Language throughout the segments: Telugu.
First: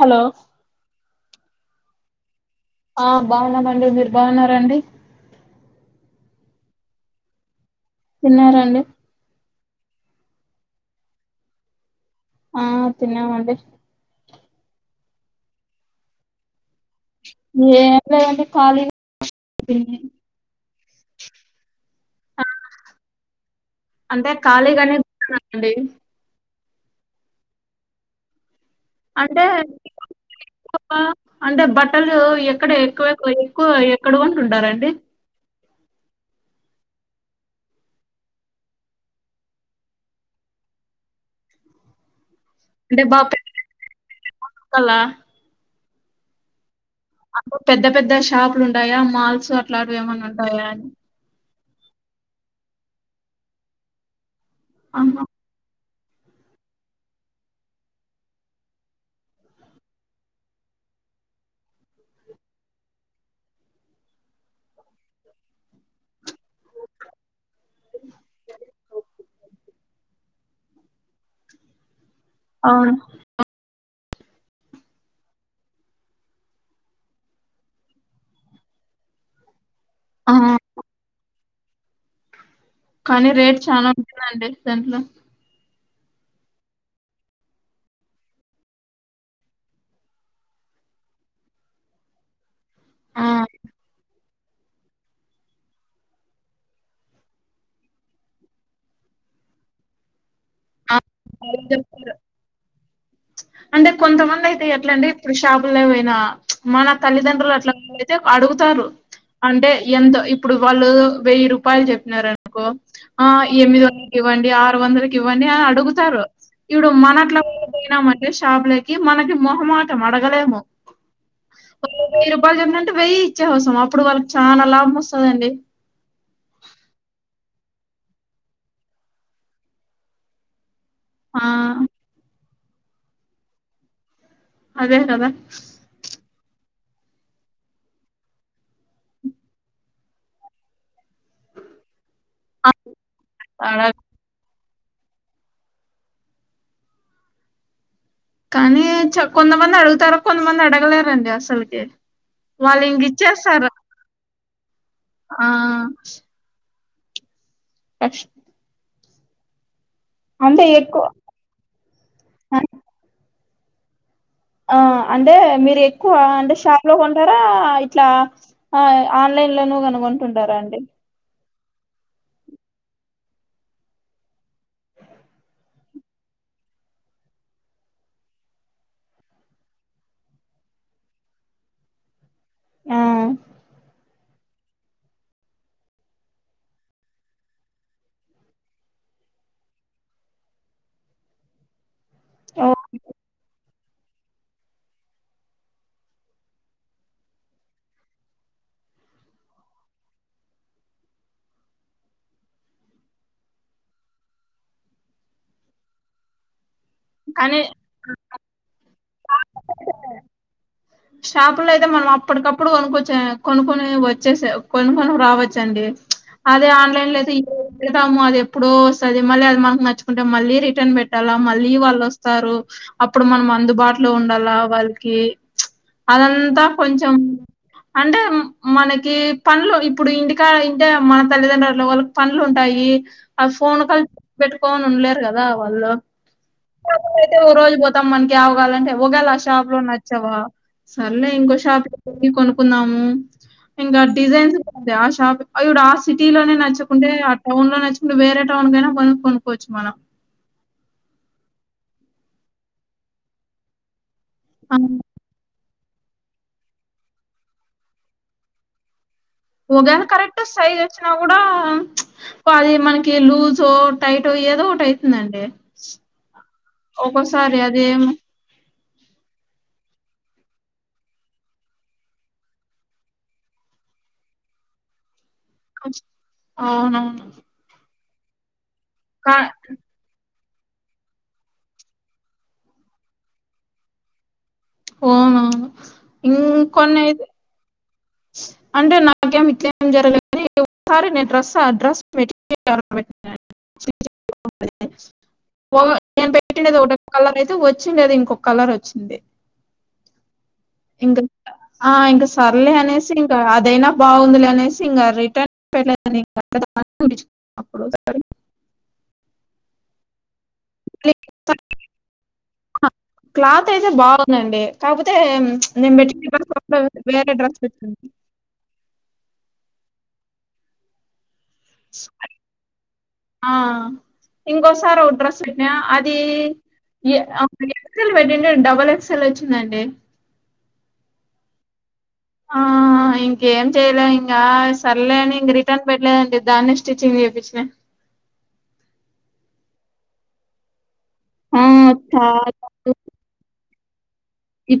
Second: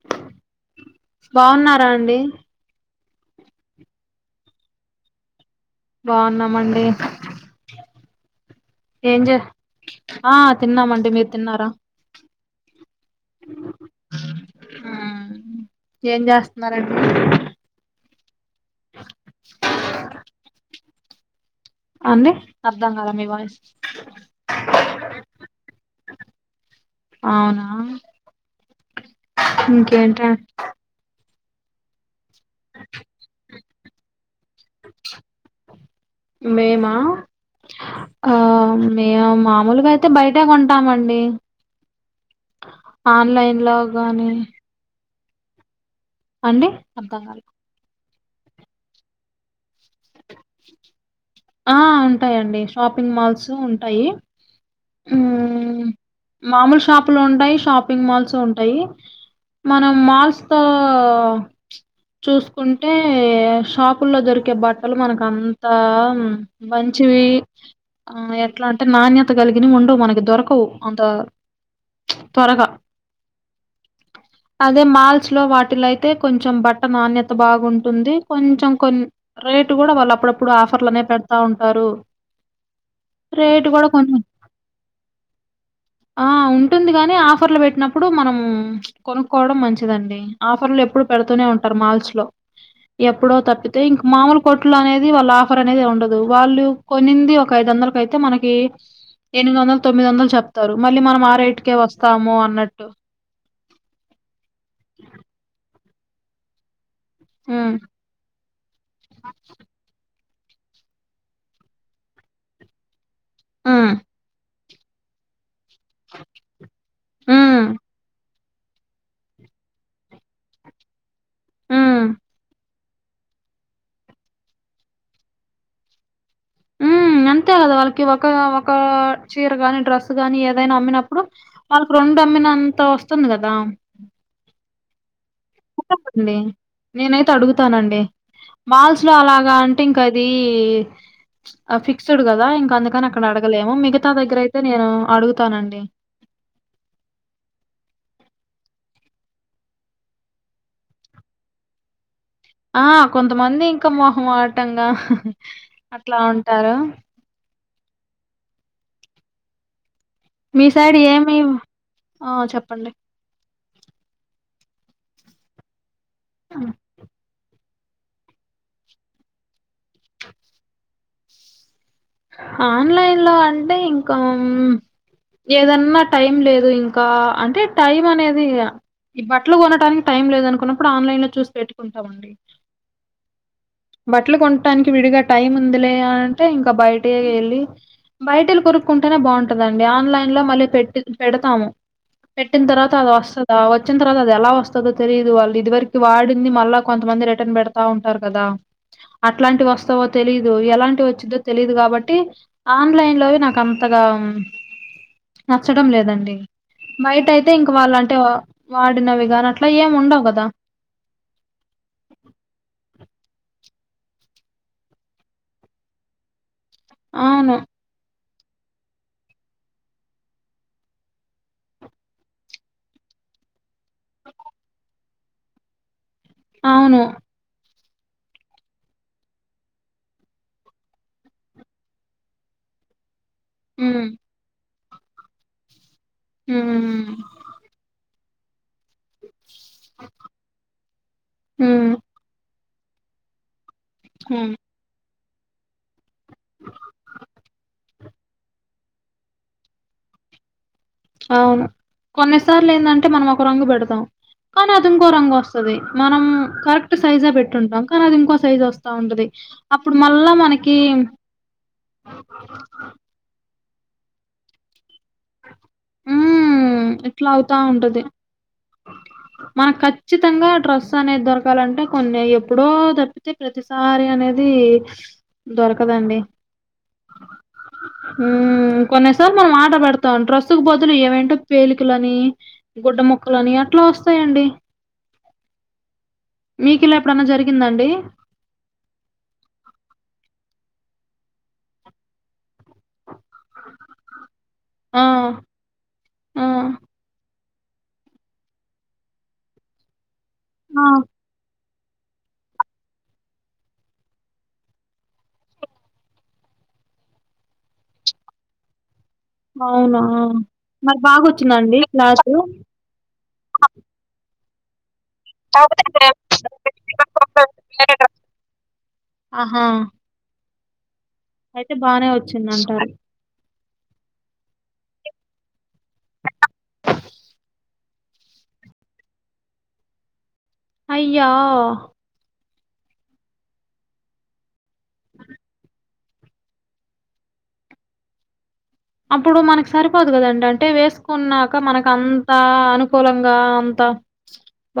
హలో బావున్నారా అండి ఆ బావున్నామండి, మీరు బావున్నారండి బావున్నామండి తిన్నారండి ఏం చేస్ ఆ తిన్నామండి మీరు తిన్నారా ఆ తిన్నామండి ఊ ఏం చేస్తున్నారండి ఏం లేదు అండి కాలిగ అండి అర్థం గాలే మీ వాయిస్ అంటే ఖాళీగానే [inaudible] న్నాండి అవునా అంటే ఇంకేంట [inaudible] అంటే బట్టలు ఎక్కడ ఎక్కువ ఎక్కువ ఎక్కడ కొంటుంటారండి మేమా ఆ మేము మామూలుగా అయితే బయటే కొంటామండి ఆన్లైన్ లో గాని హాల్లో అండి అర్థం కాలే అంటే పెద్ద పెద్ద షాపులు ఉంటాయా మాల్స్ అట్లాంటివి ఏమన్నా ఉంటాయా ఆ ఉంటాయండి షాపింగ్ మాల్స్ ఉంటాయి అహ మ్మ్ మామూలు షాపులు ఉంటాయి షాపింగ్ మాల్స్ ఉంటాయి మనం మాల్స్ తో చూసుకుంటే షాపుల్లో దొరికే బట్టలు మనకు అంతా మంచివి హా ఎట్లా అంటే నాణ్యత గలిగిన ఉండవు మనకి దొరకవు అంత త్వరగా అవును అదే మాల్స్ లో వాటిల్లో అయితే కొంచెం బట్ట నాణ్యత బాగుంటుంది కొంచెం కొం రేటు కూడా వాళ్ళు ఆ అప్పుడప్పుడు ఆఫర్లు పెడతానే ఉంటారు కానీ రేట్ రేటు గూడా చానా కొంచెం ఉంటుందండి దాంట్లో ఆ ఉంటుంది కాని ఆఫర్లు పెట్టినప్పుడు మనము కొనుక్కోవడం మంచిదండి ఆఫర్లు ఎప్పుడు పెడుతూనే ఉంటారు మాల్స్ లో ఆ ఎప్పుడో తప్పితే ఇంక మామూలు కొ ట్లో అనేది వాళ్ళ ఆఫర్ అనేది ఉండదు వాళ్ళు కొన్నింది ఒక ఐదు వందలకయితే మనకి ఎనిమిది వందలు తొమ్మిది వందలు చెప్తారు మళ్ళీ మనం ఆ బాగా రేటుకే చెప్తారు వస్తాము అన్నట్టు అంటే కొంతమంది అయితే ఎట్లండి షాపుల్లోపైనా మన తల్లిదండ్రులు ఉమ్ అట్లా త్తే అడుగుతారు అంటే ఎంతో ఇప్పుడు వాళ్ళు వెయ్యి రూపాయలు చెప్పినారు అనుకో ఆ ఎనిమిది ఉమ్ వందలకి ఇవ్వండి ఆరు వందలకి ఇవ్వండి అని అడుగుతారు ఇప్పుడు మన అట్లా ఉమ్ నమ్మట్లే షాపులకి మనకి మొహమాటం అడగలేము ఒక ఉమ్ వెయ్యి రూపాయలు చెప్పినంటే వెయ్యి ఇచ్చేసి వస్తాం అప్పుడు వాళ్ళకి చాలా లాభం వస్తుందండి ఉ అంతే కదా వాళ్ళకి ఒక ఒక చీర కాని డ్రెస్ గాని ఏదైనా అమ్మినప్పు అప్పుడు ఆ వాళ్ళకు రెండు అమ్మిన అంతా వస్తుంది గదా అదే గదా చెప్పండి నేనైతే అడుగుతానండి మాల్స్ లో అలాగా అంటే ఇంకా అది ఫిక్స్డ్ కదా ఇంక అందుకని అక్కడ అడగలేము అడ మిగతా దగ్గర అయితే నేను అడుగుతానండి కానీ చ కొంతమంది అడుగుతారు కొంతమంది అడగలేరండి అసలీకి ఆ కొంతమంది ఇంకా మొహమాటంగా ఆ అట్లా ఉంటారు అస్ [unintelligible] అంటే మీ సైడ్ ఎక్కువ ఏమి ఆ చెప్పండి ఆ అంటే మీరు ఎక్కువ అంటే షా పు లో కొంటారా ఇట్లా ఆన్లైన్ లోనూ కనుగొంటుంటారా అండి ఆన్లైన్లో అంటే ఇంకా ఏదన్నా టైం లేదు ఇంకా అంటే టైం అనేది ఇగ ఈ బట్టలు కొనటానికి టైం లేదు అనుకున్నప్పుడు ఆన్లైన్ లో చూసి పెట్టుకుంటామండి ఆ బట్టలు కొంటానికి విడిగా టైం ఉందిలే అంటే ఇంకా బయట ఏళ్ళి బయట ఎల్లి కొరుక్కుంటేనే బాగుంటుందండి ఆన్లైన్ లో మళ్ళీ పెట్టి పెడతాము పెట్టిన తర్వాత అది వస్తదా వ వచ్చిన తర్వాత అది ఎలా వస్తదో తెలియదు వాళ్ళు ఇది వరకు వాడింది మళ్ళా కొంతమంది రిటర్న్ పెడతా ఉంటారు కదా అట్లాంటివి వస్తావో తెలీదు ఎలాంటి వచ్చిందో తెలీదు కాబట్టి ఆన్లైన్ లోవి నాక్ అంతగా నచ్చడం లేదండి బయటయితే కానీ ఇంక వాళ్ళంటే వాడినవి కానీ అట్లా ఏం ఉండవు కదా షాపు ల్లో అయితే మనం అప్పటికప్పుడు కొనుక్కొచ్చె కొనుక్కొని వచ్చేసే కొనుక్కొని రావచ్చండి అదే ఆన్లైన్ లో అయితే ఇంటి అవును పెడతాము అది ఎప్పుడో వస్తది మళ్ళీ అది మనకు నచ్చుకుంటే మళ్ళీ రిటర్న్ పెట్టాలా మళ్ళీ వాళ్ళోస్తారు అప్పుడు మనం అందుబాటులో ఉండాలా వాళ్కి అదంతా అవును కొంచెం అంటే మనకి పన్లు ఇప్పుడు ఇంటికాడ ఇంటే మన తల్లిదండ్రుల అట్లవాళ్లు పన్లుంటాయి అ ఫోన్ కాల్ ఉమ్ పెట్టుకోని ఉండలేరు కదా వాళ్ళు హూ హూ వీలయితే ఒక రోజు పోతాం మనకి ఆవాలంటే ఒగాల ఆ షాప్ లో నచ్చవా సర్లే ఇంకో షాప్ ఉమ్ కి కొనుకున్నాము ఇంకా ఉమ్ డిజైన్స్ ఉ ఆ షాప్ అయుడ్ ఆ సిటీ లోనే నచ్చకుంటే ఆ టౌన్ లో నచ్చకుంటే వేరే టౌన్ కైనా పోయ్ కొనుక్కోవచ్చు మనం అవును కొన్నిసార్లేందంటె మనం ఒక రంగు పెడతాం కానీ అది అవును. ఇంకో రంగొస్ స్తది మనం కరెక్ట్ సైజే పెట్టుంటాం కానీ అది ఇంకో సైజ్ వస్ తా ఉంటది అప్పుడు ఓగేల మళ్ళా కరెక్ట్ మనకి సైజ్ వచ్చినా కూడా బా అది మనకి ఏ లూజో టైటో ఏదో ఒకటైతందండి ఊమ్ ఇట్లా అవుతా ఉంటది అదేం మనక్ ఖచ్చితంగా డ్రస్ అనేది దొరకాలంటే కొన్ని ఎప్పుడో దప్పితే ప్రతిసారి అనేది దొరకదండి అవునవును ఊ కా కొన్నిసార్లు మనం ఆర్డర్ పెడత్ తాంట్ర రస్తుకు బదులు ఏవేంటో పేలికలని గుడ్డ మొక్కలని అట్లా వస్తాయండి ఓను ఇంకొన్నైతే ఇందండి అంటే నాకేం ఇట్లేం జరగలేదు కానీ ఒకసారి నేన్ డ్రస్ అడ్రస్ పెట్ ఆ [inaudible] ఒక నేను ఆ పెట్టినది ఒక కలర్ అయితే వచ్చిండేది ఇంకొక కలర్ ఒచ్చింది ఆ ఇంకా ఆ ఇంక సర్లే అనేసి ఇంకా అదైనా బాగుందిలే అనేసి ఇంకా రిటర్న్ పెద [inaudible] అప్పుడోసారి అవునా మరి బాగొచ్చిందండి క్లాసు అ క్లాత్ అయితే బాగ్ గుందండి కాపోతే నేను పెట్టిన వేరే డ్రెస్ పెట్టింది ఆహా అయితే బానే వచ్చిందంటారు ఆ ఇంకోసారి ఓ డ్రస్ పెట్నా అది ఎ అది ఎక్సల్ పెట్టుండే డబుల్ ఎక్సఎల్ వచ్చిందండి అయ్యా ఆ ఇంకేం చెయలే ఇంకా సర్లే అని ఇంక రిటర్న్ పెట్టలేదండి దాన్నే స్టిచ్చింగ్ చేపిచినా అప్పుడు మనకి సరిపోదు కదండి అంటే వేస్ కున్నాక ఆ మనకంత చాలా అనుకూలంగా అంత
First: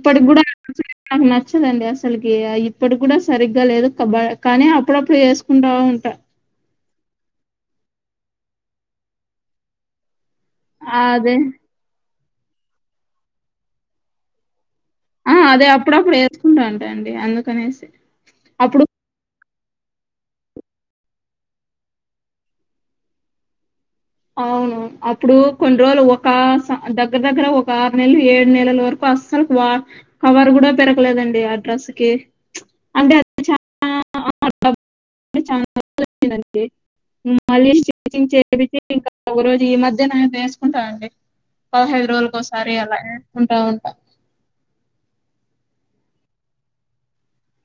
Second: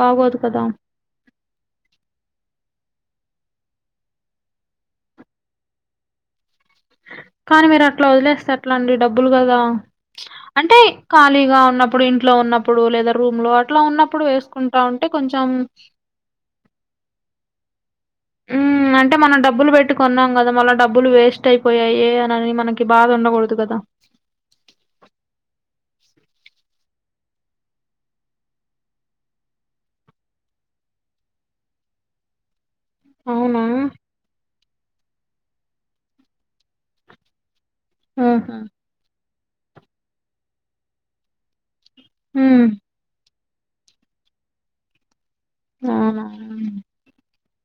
బాగోదు కదా [inaudible] నాకు నచ్చదండి అసల్కి ఇప్పుడు కూడా సరిగ్గా లేదు కబ కానీ అప్పుడప్పుడు వేస్కుంటా ఉంట కానీ మీరట్లా వదిలేస్తే ఎట్లండి డబ్బులు కదా అంటే అదే ఖాళీగా ఉన్నప్పుడు ఇంట్లో ఉన్నప్పుడు లేదా రూమ్ లో అట్లా ఉన్నప్పుడు వేసుకుంట ఆ అదే అప్పుడప్పుడు వేసుకుంటా ఉంటా అండి అందుకనేసి అప్పుడు మ్మ్ అంటే మనం డబ్బులు పెట్టుకున్నాం కదా మళ డబ్బులు వేస్ట్ అయిపోయాయి అని మనకి బాధ ఉండకూడదు కద అవును అప్పుడు కొన్ని రోజులు ఒక దగ్గర దగ్గర ఒక ఆరు నెలలు ఏడు నెలల వరకు వస్ అసలు కవర్ కూడ పెరగలేదండి ఆ అ డ్రస్కి అంటే అది అవునా [inaudible] ఆహా! ఇంకా ఒక రోజు ఈ మధ్యన వేసుకుంటానుండి పదహైదు హ్మ్. రోజులకోసారి అలాగ ఉంట ఉంట ఆ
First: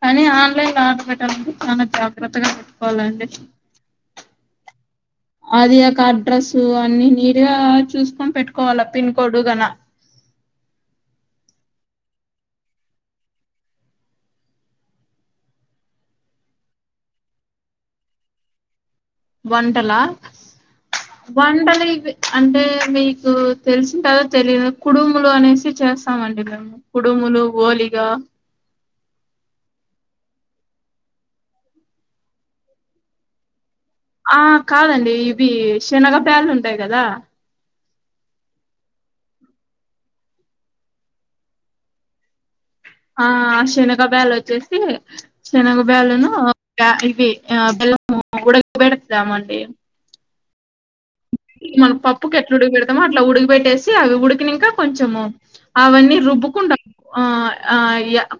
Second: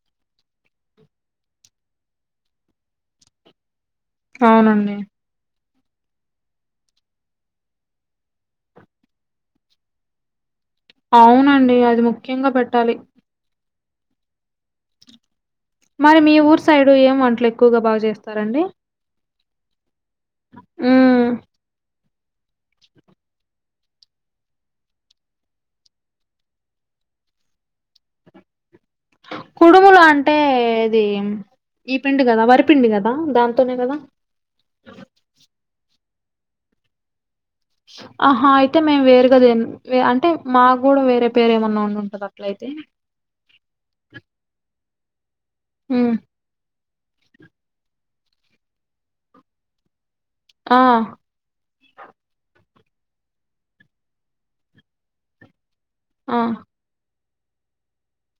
కానీ ఆన్లైన్ లో ఆర్డర్ పెట్టాలంటే చాల జాగ్రత్తగా పెట్టుకోవాలండి అవునండి అది యొ అడ్రస్ అన్ని [unintelligible] చూసుకొని పెట్టుకోవాలా పిన్ కోడ్ గన అవునండి అది ముఖ్యంగ పెట్టాలి మరి మీ ఊరు సైడ్ ఏం వంటలు ఎక్కువగ బాగ చేస్తారండి వంటలా హ్మ్. వంటలు ఇవి అంటే మీకు తెలిసిన కదా తెలిదు కుడుములు అనేసి చేస్తామండి మేము కుుడుములు ఒలిగ కుడుములు అంటే ఇది ఈ పిండి కదా వరిపిండి కదా దాంతోనే కదా ఆ కాదండి ఇవి శనగ బ్యాలు ఉంటాయి కదా ఆహా అయితే మేం వేరుగా [unintelligible] అంటే మాకు కూడా వేరే పేరు ఏమన్నా [unintelligible] అట్లయితే ఆ శనగ బ్యాలు వచ్చేసి శనగ బ్యాలు హ్మ్. ను ఇవి బెల్లము ఉడక పెడుతము అండి ఆ మన పప్పుకు ఎట్లా ఉడికి పెెడతామో అట్లా ఉడిగి పెెట్టేసి అవి ఉడికినాంక కొంచెము అవన్నీ ఆ! రుబ్బుకుంట ఆ ఆ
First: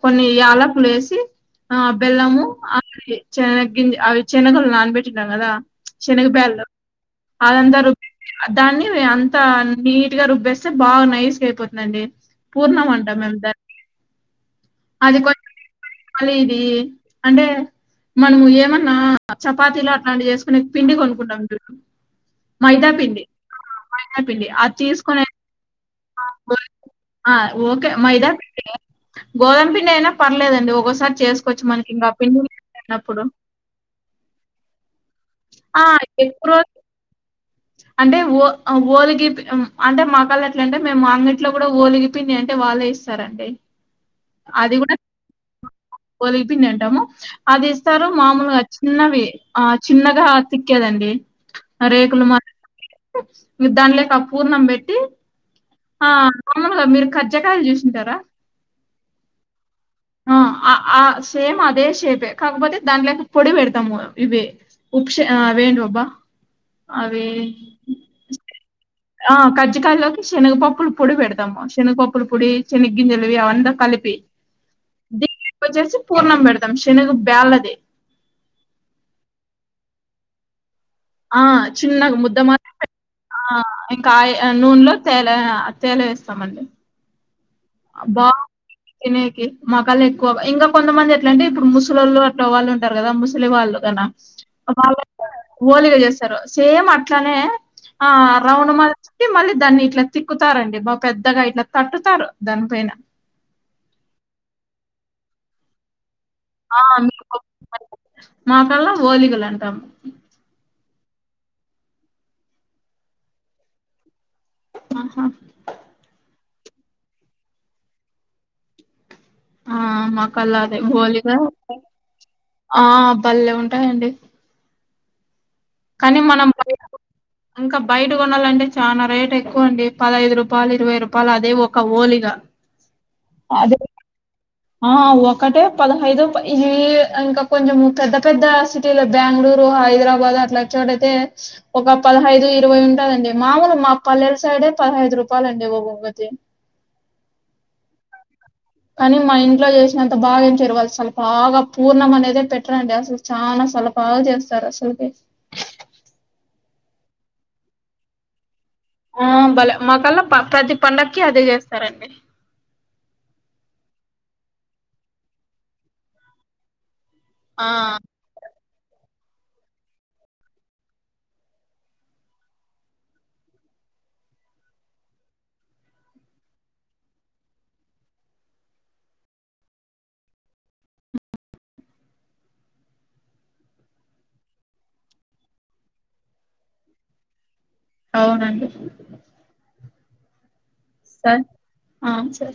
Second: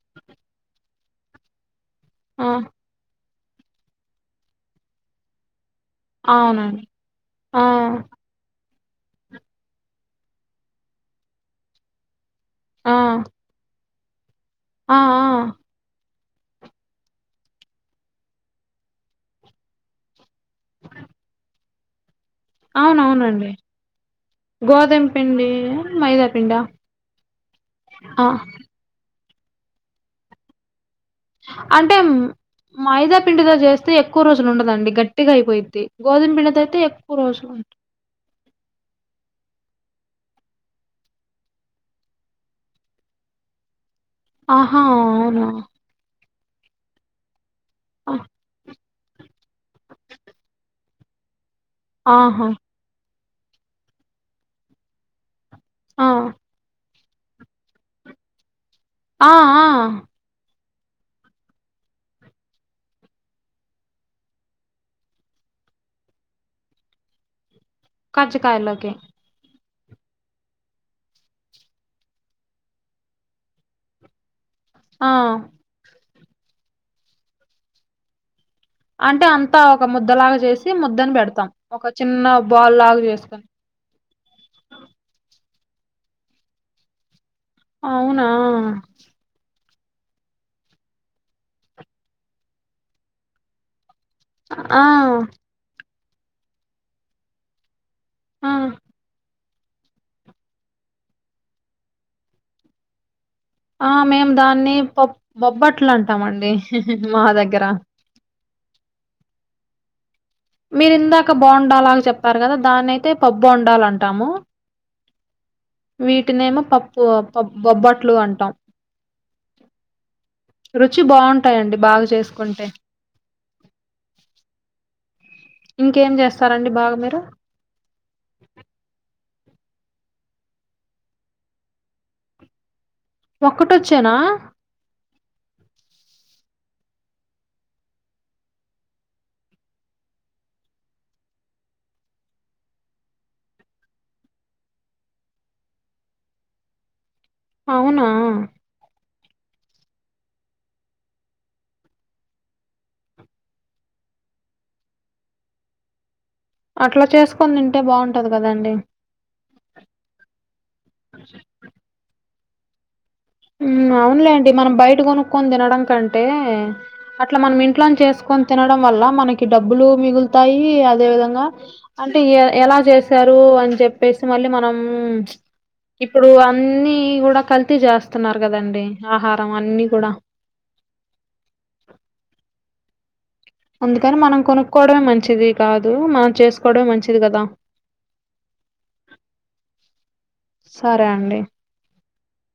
కొన్ని యాలకులు ఏసీ ఆ బెల్లము ఆ! అ చెన్న గింజ అవి [unintelligible] నాన [unintelligible] కదా శనగ బ్యాలు అవునండి. ఆ! [unintelligible] దాన్ని అంత నీట్గా రుబ్బేస్తే బాగ నైస్గా అయిపోతుందండి పూర్ణమం ఆ! అంటాం మేము దాన్ని ఆ! ఆ! [unintelligible] [unintelligible] ఇది అంటే మనము ఏమన్నా చపాతీలు అట్లాంటి చేసు పిండి కొనుకు [unintelligible] అవునవునండి మైదాపిండి అది గోధుమ పిండి, మైదా పిండా? [unintelligible] ఓకే ఆ! మైదాపిండి గోదామ పిండి అయిన పర్లేదండి [unintelligible] మనకి అంటే ఇంకా పిండి మైదా లేనప్పుడు పిండితో చేస్తే [unintelligible] ఎక్కువ రోజులు ఉండదండి గట్టిగా ఆ అయిపోయిద్ది గోదాం ఎక్కువ రోజు [unintelligible] ఎక్కువ రోజులుం అంటే ఓ ఓలిగి అంటే మా కాళ్ళ ఎట్ల అంటే మేము అంగట్లో కూడా ఓలిగి పిండి అంటే వాళ్ళే సరండి అది ఆహా కూడ అవునా ఒలిగి పిండి అంటాము అది ఇస్తారు ఆ! మామూలుగ చిన్నవి ఆ చిన్నగా తిక్కేదండి రేకులు మా ఆహా మీ దాని లేకి పూర్ణం పెట్టి ఆ మామలుగా మీరు [unintelligible] జకాయలు చేూసింటారా ఆ ఆ ఆ ఆ ఆ సేమ్ అదే షేపే కాకపోతే దానిలేక పొడి పెడతాము ఇవి ఉప్ష ఆ వెంటి బబ్బా అరే కజ్జికాయల్లోకి ఆ కజ్జికాయలోకి శనగపప్పుల పొడి పెడతాము శనగపప్పుల పొడి శనగ్గిందేలువి అవంతా కలిపి ఆ వ చేసి పూర్ణం పెడతాం శనగ బేళ్ళది అంటే అంతా ఒక ముద్దలాగా చేసి ముద్దని ఆ! పెడతాం ఒక చిన్న బాల్ లాగా చేసుకుని ఇంకాయ నూనెలో తేనే ఆ తేనే వేస్తామండి అవునా తినయకి మాకాలు ఎక్కువ ఇంకా కొంతమంది ఎట్లంటే ఇప్పుడు ముసల్లోళ్ళు అట్లా వాళ్ళు ఉంటారు కదా ముసలి వాళ్ళు కన ఆ ఓలిగా చేస్తారు సేమ్ అట్లనే ఆ రౌండ్ మ కి మళ్ళీ దాన్ని ఇట్లా తిక్కుతారండి బా పెద్దగా ఇట్లా తట్టుతారు దానిపైన ఆ మేం దాన్ని పప్ బొబ్బట్లు అంటాం అండి ఆ మా మీకు దగ్గర మాకల్లా ఓలిగులు అంటాం మీరు ఇందాక బోండాలాగ చెప్పారు కదా దాని అయితే పప్ప బోండాలు అంటాము ఆహా వీటిని ఏమో పప్పు పప్ బొబ్బట్లు అంటాం ఆ మక్కలా అదే రుచి గోలిగా బాగుంటాయండి బాగా చేసుకుంటే ఆ బల్లె ఉంటాయండి ఇంకేం కానీ మనం చేస్తారండి బాగా మీరు ఇంకా బయట కొనాలంటే చాలా రేట్ ఎక్కువ అండి పదహైదు రూపాలు ఇరవై రూపాలు అదే ఒక ఓలిగా అదే ఒక్కటోచ్చానా ఆ ఒకటే పదహైదు ప ఇది ఇంకా కొంచెం పెద్ద పెద్ద సి టీలో బెంగళూరు హైదరాబాద్ అట్లా చోటైతే ఒక పదహైదు ఇరవై ఉండదండి మామూలు మా పల్లెల సైడే పదహైదు రూపాయలండి ఒక్కోటి అవునా కానీ మా ఇంట్లో చేసినంత బాగా ఏం చెయ్యరు వాళ్ళ అసలు బాగా పూర్ణం అనేదే పెట్టరండి అసల చాలా సలపాలు చేస్తారు అసలుకే అట్లా చేసుకొని తింటే బాగుంటది కదండి ఆ బలే మాకల్లా ప ప్రతి పండగకి అదే చేస్తారండి ఉమ్ అవునలేండి మనం బయట కొనుక్కొని తినడం కంటే అట్లా మనం ఆ ఇంట్లోనే చేసుకొని తినడం వల్ల మనకి డబ్బులు మిగులుతాయి అదే విధంగా అంటే ఎలా చేశారు అని చెప్పేసి మళ్ళీ మనం ఇప్పుడు అన్నీ కూడా కల్తీ చేస్తున్నారు కదండి ఆహారం అన్ని కూడా అందుకని మనం కొనుక్కోవడమే మంచిది కాదు మనం చేసుకోవడమే మంచిది కదా అవునండి సరే అండి ఆమ్ సరే